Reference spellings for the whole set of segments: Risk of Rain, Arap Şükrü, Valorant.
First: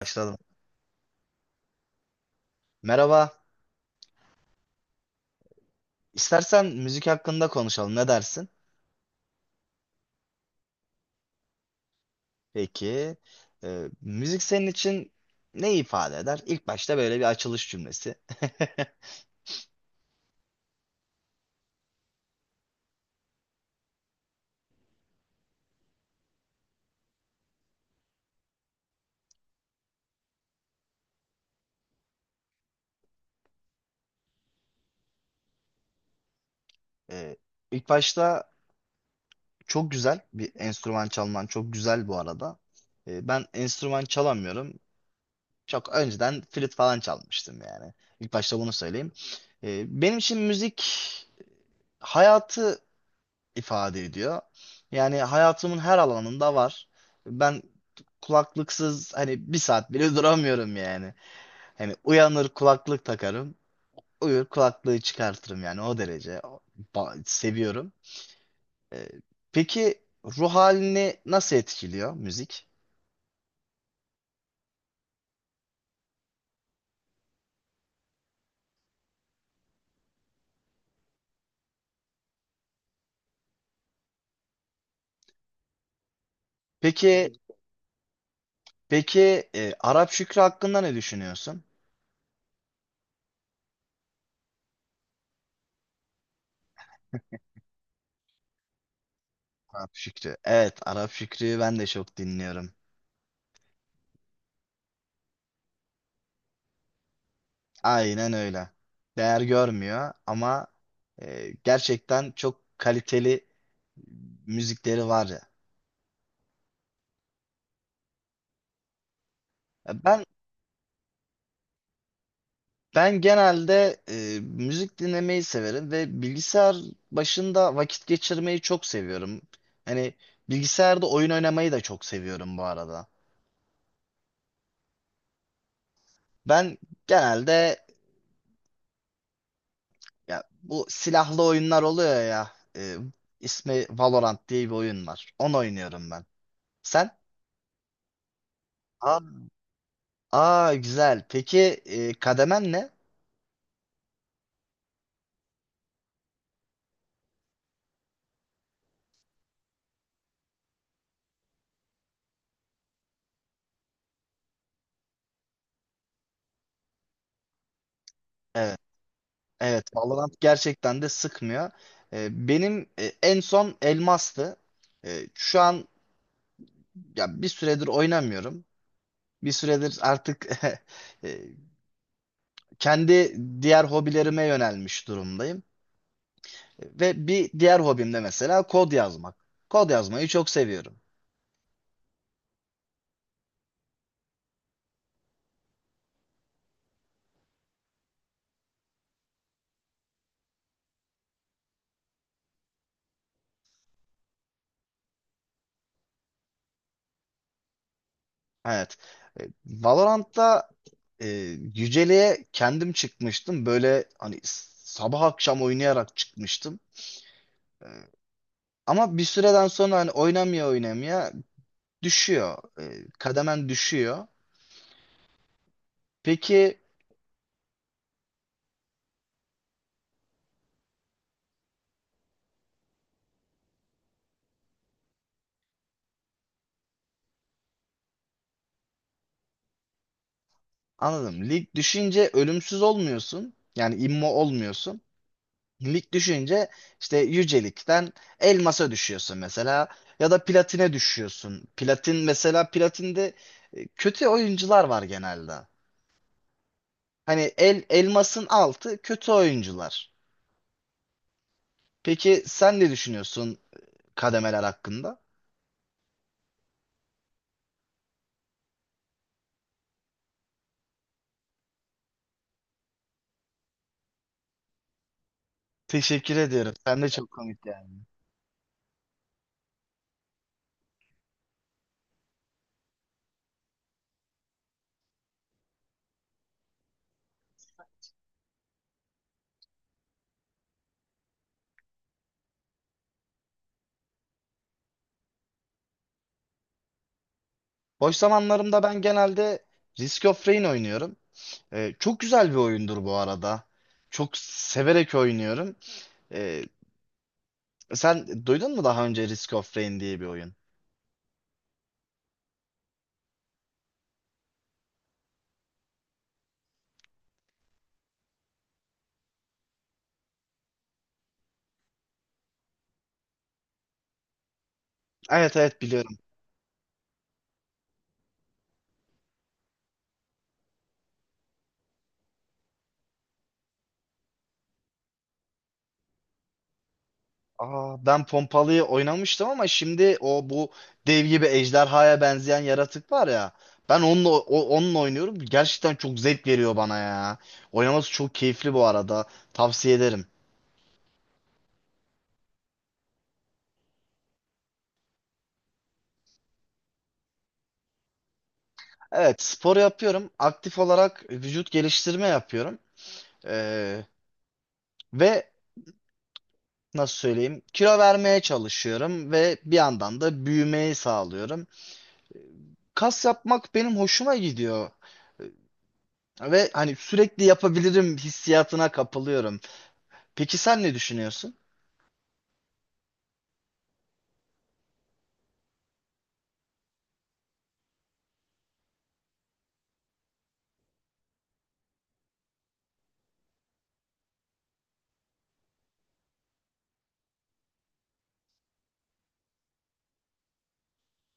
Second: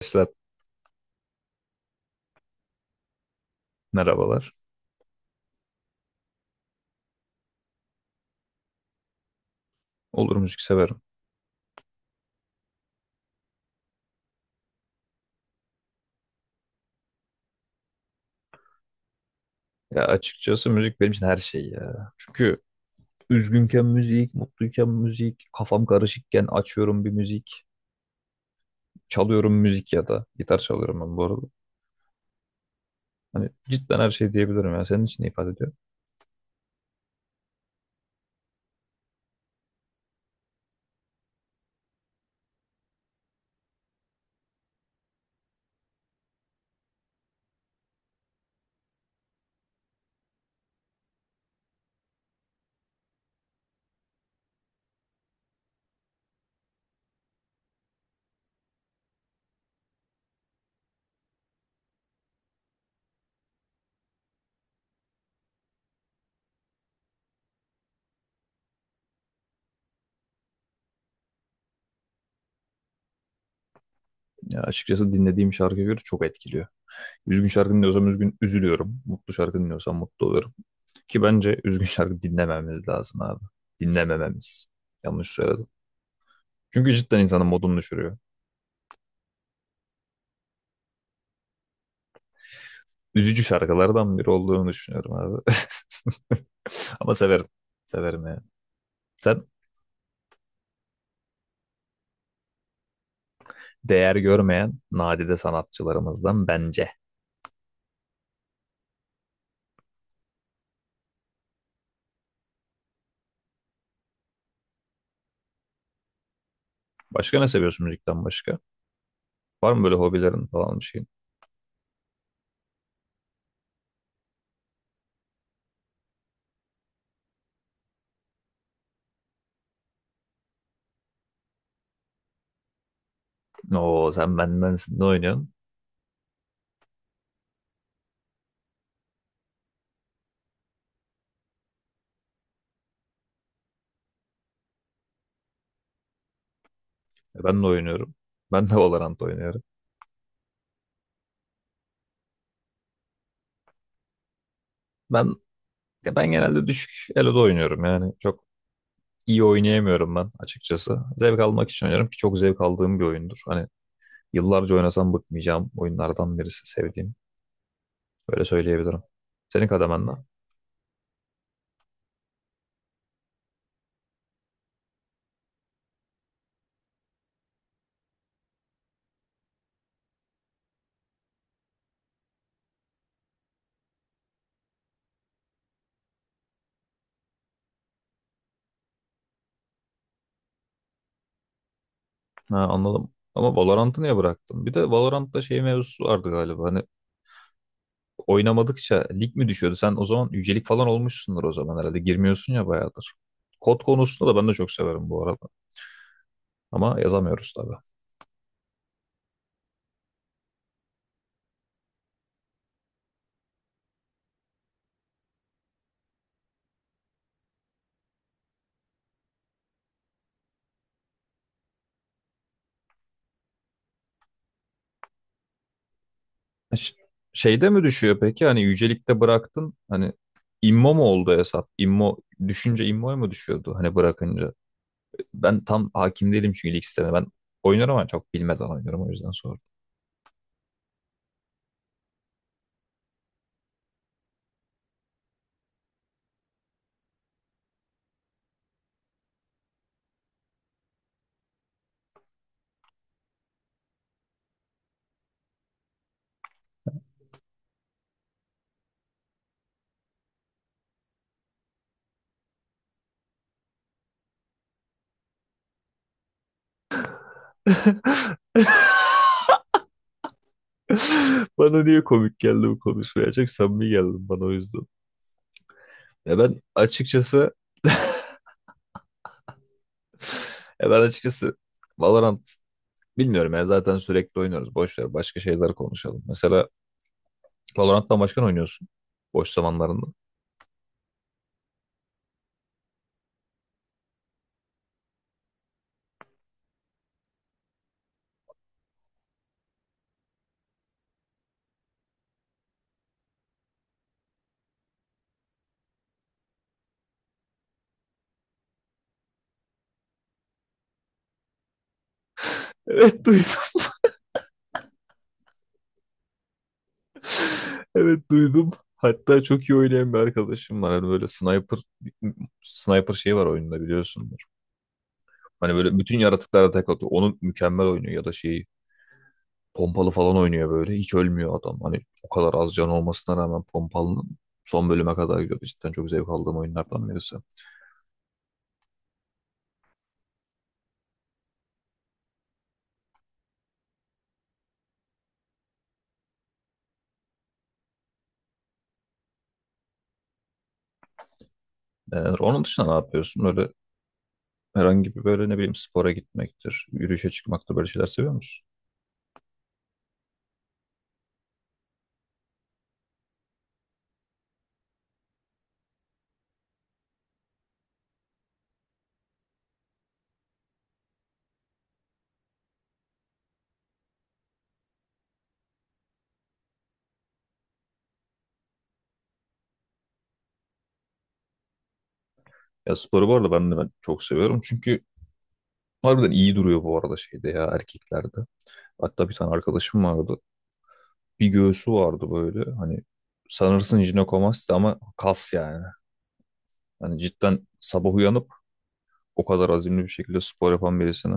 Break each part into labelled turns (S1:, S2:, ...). S1: Arkadaşlar
S2: Başladım. Merhaba.
S1: merhabalar.
S2: İstersen müzik hakkında konuşalım. Ne dersin?
S1: Olur, müzik severim.
S2: Peki. Müzik senin için ne ifade eder? İlk başta böyle bir açılış cümlesi.
S1: Ya açıkçası müzik benim için her şey ya. Çünkü üzgünken müzik, mutluyken müzik, kafam karışıkken açıyorum bir müzik, çalıyorum müzik ya da gitar çalıyorum ben bu arada. Hani cidden her şey diyebilirim ya. Senin için ne ifade ediyor?
S2: Ee, ilk başta çok güzel bir enstrüman çalman. Çok güzel bu arada. Ben enstrüman çalamıyorum. Çok önceden flüt falan çalmıştım yani. İlk başta bunu söyleyeyim. Benim için müzik hayatı ifade ediyor. Yani hayatımın her alanında var. Ben kulaklıksız hani bir saat bile duramıyorum yani. Hani uyanır kulaklık takarım, uyur kulaklığı çıkartırım yani o derece seviyorum. Ee, peki ruh halini nasıl etkiliyor müzik?
S1: Ya açıkçası dinlediğim şarkıya göre çok etkiliyor. Üzgün şarkı dinliyorsam üzgün üzülüyorum. Mutlu şarkı dinliyorsam mutlu oluyorum. Ki bence üzgün şarkı dinlememiz lazım abi. Dinlemememiz. Yanlış söyledim. Çünkü cidden
S2: Peki
S1: insanın modunu düşürüyor.
S2: peki Arap Şükrü hakkında ne düşünüyorsun?
S1: Üzücü şarkılardan biri olduğunu düşünüyorum abi. Ama severim. Severim yani. Sen
S2: Arap Şükrü. Evet, Arap Şükrü'yü ben de çok dinliyorum.
S1: değer görmeyen nadide sanatçılarımızdan bence.
S2: Aynen öyle. Değer görmüyor ama gerçekten çok kaliteli müzikleri var ya.
S1: Başka ne seviyorsun müzikten başka? Var mı
S2: Ya
S1: böyle
S2: Ben
S1: hobilerin falan bir şeyin?
S2: ben genelde müzik dinlemeyi severim ve bilgisayar başında vakit geçirmeyi çok seviyorum. Hani bilgisayarda oyun oynamayı da çok seviyorum bu arada.
S1: Oo, sen bendensin. Ne oynuyorsun?
S2: Ben genelde ya bu silahlı oyunlar oluyor ya. İsmi Valorant diye bir oyun var. Onu oynuyorum ben. Sen?
S1: Ben de oynuyorum. Ben de Valorant
S2: Aa.
S1: oynuyorum.
S2: Aa güzel. Peki kademen ne?
S1: Ben ya ben genelde düşük elo'da oynuyorum yani. Çok iyi oynayamıyorum ben açıkçası. Zevk almak için oynuyorum ki çok zevk aldığım bir oyundur. Hani yıllarca oynasam bıkmayacağım oyunlardan birisi sevdiğim. Böyle
S2: Evet.
S1: söyleyebilirim. Senin
S2: Evet.
S1: kademen ne?
S2: Valorant gerçekten de sıkmıyor. Benim en son elmastı. Şu an ya bir süredir oynamıyorum. Bir süredir artık e, kendi diğer hobilerime yönelmiş durumdayım. Ve bir diğer hobim de mesela kod yazmak. Kod yazmayı çok seviyorum.
S1: Ha, anladım. Ama Valorant'ı niye bıraktın? Bir de Valorant'ta şey mevzusu vardı galiba. Hani oynamadıkça lig mi düşüyordu? Sen o zaman yücelik falan olmuşsundur o zaman herhalde. Girmiyorsun ya bayağıdır. Kod konusunda da ben de çok severim bu arada. Ama yazamıyoruz tabii.
S2: Evet. Valorant'ta e, yüceliğe kendim çıkmıştım. Böyle hani sabah akşam oynayarak çıkmıştım. Ama bir süreden sonra hani oynamaya oynamaya düşüyor. Kademen düşüyor.
S1: Ha,
S2: Peki
S1: Şeyde mi düşüyor peki? Hani yücelikte bıraktın. Hani immo mu oldu hesap? İmmo düşünce immoya mı düşüyordu? Hani bırakınca. Ben tam hakim değilim çünkü lig sistemine. Ben oynuyorum ama çok bilmeden oynuyorum, o yüzden sordum.
S2: anladım. Lig düşünce ölümsüz olmuyorsun. Yani immo olmuyorsun. Lig düşünce işte yücelikten elmasa düşüyorsun mesela. Ya da platine düşüyorsun. Platin mesela platinde kötü oyuncular var genelde. Hani elmasın altı kötü oyuncular. Peki sen ne düşünüyorsun kademeler hakkında?
S1: Bana niye komik geldi bu konuşmaya? Çok samimi geldi bana, o yüzden.
S2: Teşekkür
S1: Ya ben
S2: ediyorum. Sen de çok
S1: açıkçası
S2: komik.
S1: ya ben açıkçası Valorant bilmiyorum ya, zaten sürekli oynuyoruz. Boş ver, başka şeyler konuşalım. Mesela Valorant'tan başka ne oynuyorsun boş zamanlarında?
S2: Boş zamanlarımda ben genelde Risk of Rain oynuyorum. Çok güzel bir oyundur bu arada. Çok severek oynuyorum. Ee, Sen duydun mu daha önce Risk of Rain diye bir oyun?
S1: Evet, duydum. Evet, duydum. Hatta çok iyi oynayan bir arkadaşım var. Hani böyle sniper şeyi var oyunda biliyorsun.
S2: Evet
S1: Hani
S2: evet
S1: böyle
S2: biliyorum.
S1: bütün yaratıklara tek atıyor. Onu mükemmel oynuyor ya da şeyi, pompalı falan oynuyor böyle. Hiç ölmüyor adam. Hani o kadar az can olmasına rağmen pompalının son bölüme kadar gidiyordu. Cidden çok zevk aldığım oyunlardan birisi.
S2: Aa, ben Pompalı'yı oynamıştım ama şimdi o bu dev gibi ejderhaya benzeyen yaratık var ya. Ben onunla, onunla oynuyorum. Gerçekten çok zevk veriyor bana ya. Oynaması çok keyifli bu arada. Tavsiye ederim.
S1: Onun dışında ne yapıyorsun? Öyle herhangi bir böyle, ne bileyim, spora gitmektir, yürüyüşe çıkmaktır, böyle şeyler seviyor musun?
S2: Evet spor yapıyorum. Aktif olarak vücut geliştirme yapıyorum. Ee, Ve nasıl söyleyeyim? Kilo vermeye çalışıyorum ve bir yandan da büyümeyi sağlıyorum. Kas yapmak benim hoşuma gidiyor ve hani sürekli yapabilirim hissiyatına kapılıyorum. Peki sen ne düşünüyorsun?
S1: Ya sporu bu arada ben çok seviyorum. Çünkü harbiden iyi duruyor bu arada şeyde ya, erkeklerde. Hatta bir tane arkadaşım vardı. Bir göğsü vardı böyle. Hani sanırsın jinekomasti ama kas yani. Hani cidden sabah uyanıp o kadar azimli bir şekilde spor yapan birisini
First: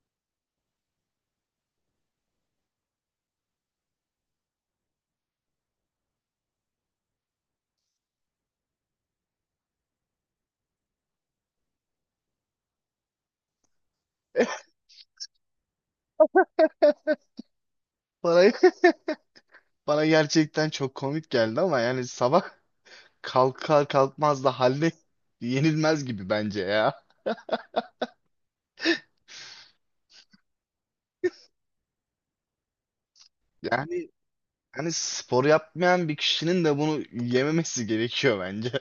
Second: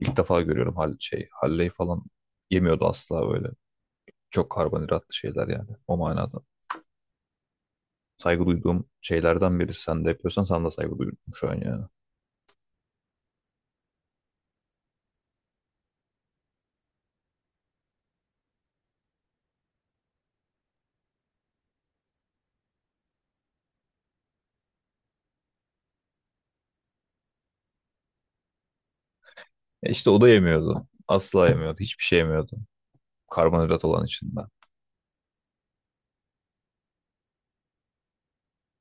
S1: ilk defa görüyorum. Halley falan yemiyordu asla böyle. Çok karbonhidratlı şeyler yani o manada. Saygı duyduğum şeylerden biri. Sen de yapıyorsan sana da saygı duydum şu an yani.
S2: Bana, bana gerçekten çok komik geldi ama yani sabah kalkar kalkmaz da haline yenilmez gibi bence ya.
S1: E işte o da yemiyordu. Asla yemiyordu. Hiçbir şey yemiyordu. Karbonhidrat olan
S2: Yani
S1: içinde.
S2: hani spor yapmayan bir kişinin de bunu yememesi gerekiyor bence.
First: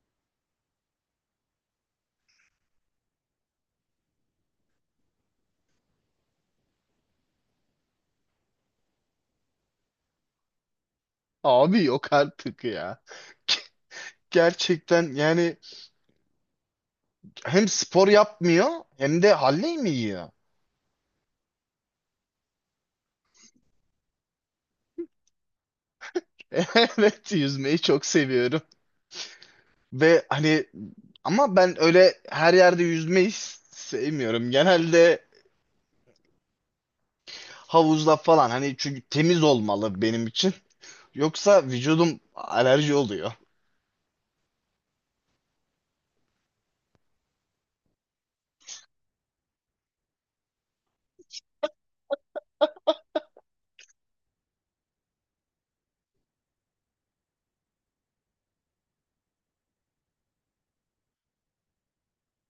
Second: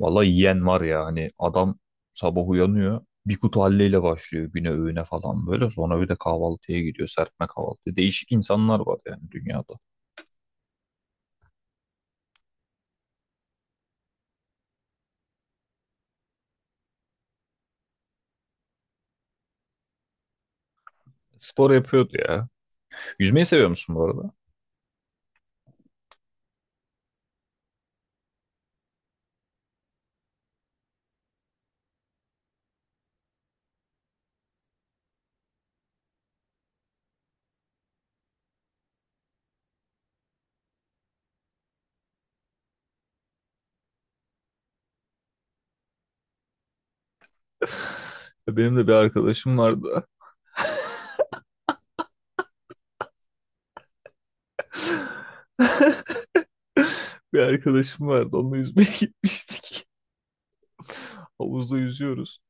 S1: Vallahi yiyen var ya, hani adam sabah uyanıyor. Bir kutu halleyle başlıyor güne, öğüne falan böyle. Sonra bir de kahvaltıya gidiyor. Serpme kahvaltı. Değişik insanlar var yani dünyada.
S2: Abi yok artık ya. Gerçekten yani hem spor yapmıyor hem de Halley mi yiyor?
S1: Spor yapıyordu ya. Yüzmeyi seviyor musun bu arada?
S2: Evet yüzmeyi çok seviyorum. Ve hani ama ben öyle her yerde yüzmeyi sevmiyorum. Genelde havuzda falan hani çünkü temiz olmalı benim için. Yoksa vücudum alerji oluyor.
S1: Benim de bir arkadaşım vardı. Bir arkadaşım vardı. Onunla yüzmeye gitmiştik. Havuzda yüzüyoruz.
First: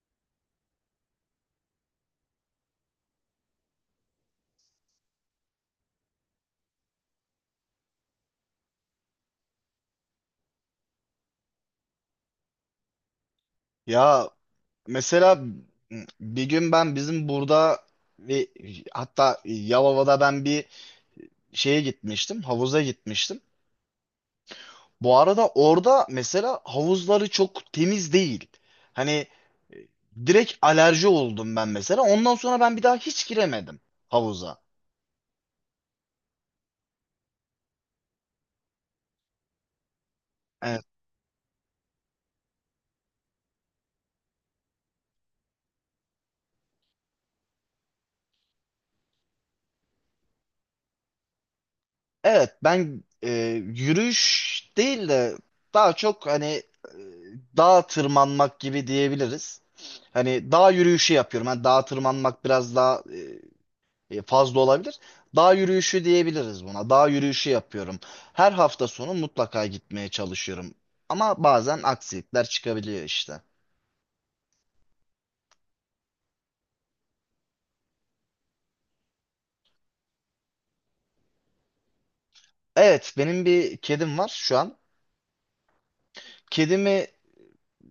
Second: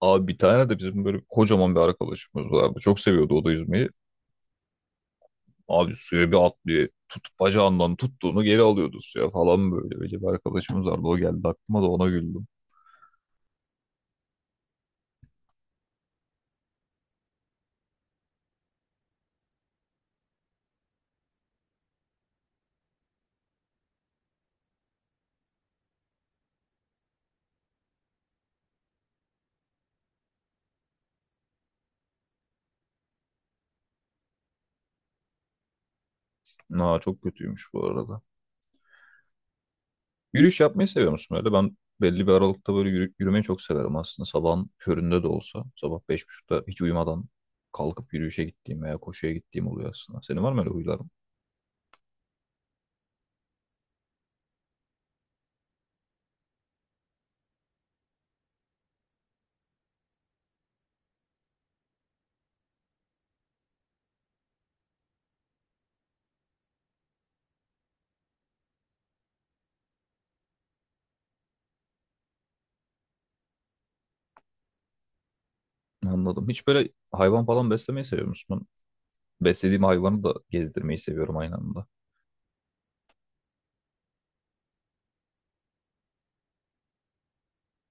S1: Abi bir tane de bizim böyle kocaman bir arkadaşımız vardı. Çok seviyordu o da yüzmeyi. Abi suya bir atlıyor. Tut, bacağından tuttuğunu geri alıyordu suya falan böyle. Böyle bir arkadaşımız vardı. O geldi aklıma, da ona güldüm.
S2: Ya mesela bir gün ben bizim burada ve hatta Yalova'da ben bir şeye gitmiştim, havuza gitmiştim. Bu arada orada mesela havuzları çok temiz değil. Hani e, direkt alerji oldum ben mesela. Ondan sonra ben bir daha hiç giremedim havuza.
S1: Aa, çok kötüymüş bu arada. Yürüyüş
S2: Evet,
S1: yapmayı seviyor musun öyle? Ben belli bir aralıkta böyle yürümeyi çok severim aslında. Sabahın köründe de olsa. Sabah 5.30'da hiç uyumadan kalkıp yürüyüşe gittiğim veya koşuya gittiğim oluyor aslında. Senin var mı öyle huyların?
S2: evet ben yürüyüş değil de daha çok hani dağa tırmanmak gibi diyebiliriz. Hani dağ yürüyüşü yapıyorum. Hani dağa tırmanmak biraz daha fazla olabilir. Dağ yürüyüşü diyebiliriz buna. Dağ yürüyüşü yapıyorum. Her hafta sonu mutlaka gitmeye çalışıyorum. Ama bazen aksilikler çıkabiliyor işte.
S1: Anladım. Hiç böyle hayvan falan beslemeyi seviyor musun? Ben beslediğim hayvanı da gezdirmeyi seviyorum aynı anda.
S2: Evet, benim bir kedim var şu an. Kedimi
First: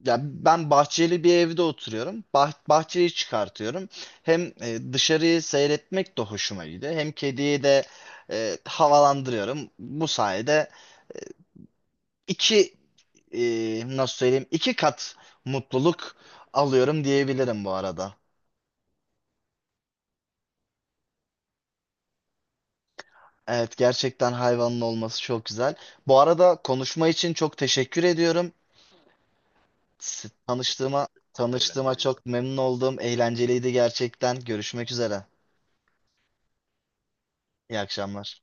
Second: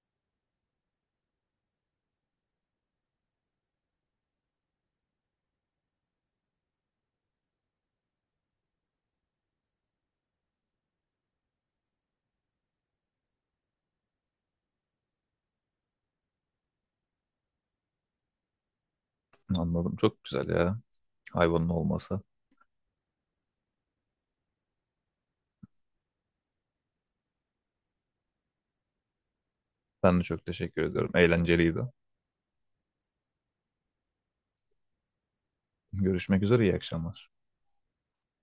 S2: ya ben bahçeli bir evde oturuyorum. Bahçeyi çıkartıyorum. Hem dışarıyı seyretmek de hoşuma gidiyor. Hem kediyi de havalandırıyorum. Bu sayede iki e, nasıl söyleyeyim, iki kat mutluluk alıyorum diyebilirim bu arada.
S1: Anladım. Çok güzel ya, hayvanın olması.
S2: Evet gerçekten hayvanın olması çok güzel. Bu arada konuşma için çok teşekkür ediyorum.
S1: Ben de
S2: S-
S1: çok teşekkür
S2: Tanıştığıma
S1: ediyorum. Eğlenceliydi.
S2: tanıştığıma çok memnun oldum. Eğlenceliydi gerçekten. Görüşmek üzere.
S1: Görüşmek üzere. İyi akşamlar.
S2: İyi akşamlar.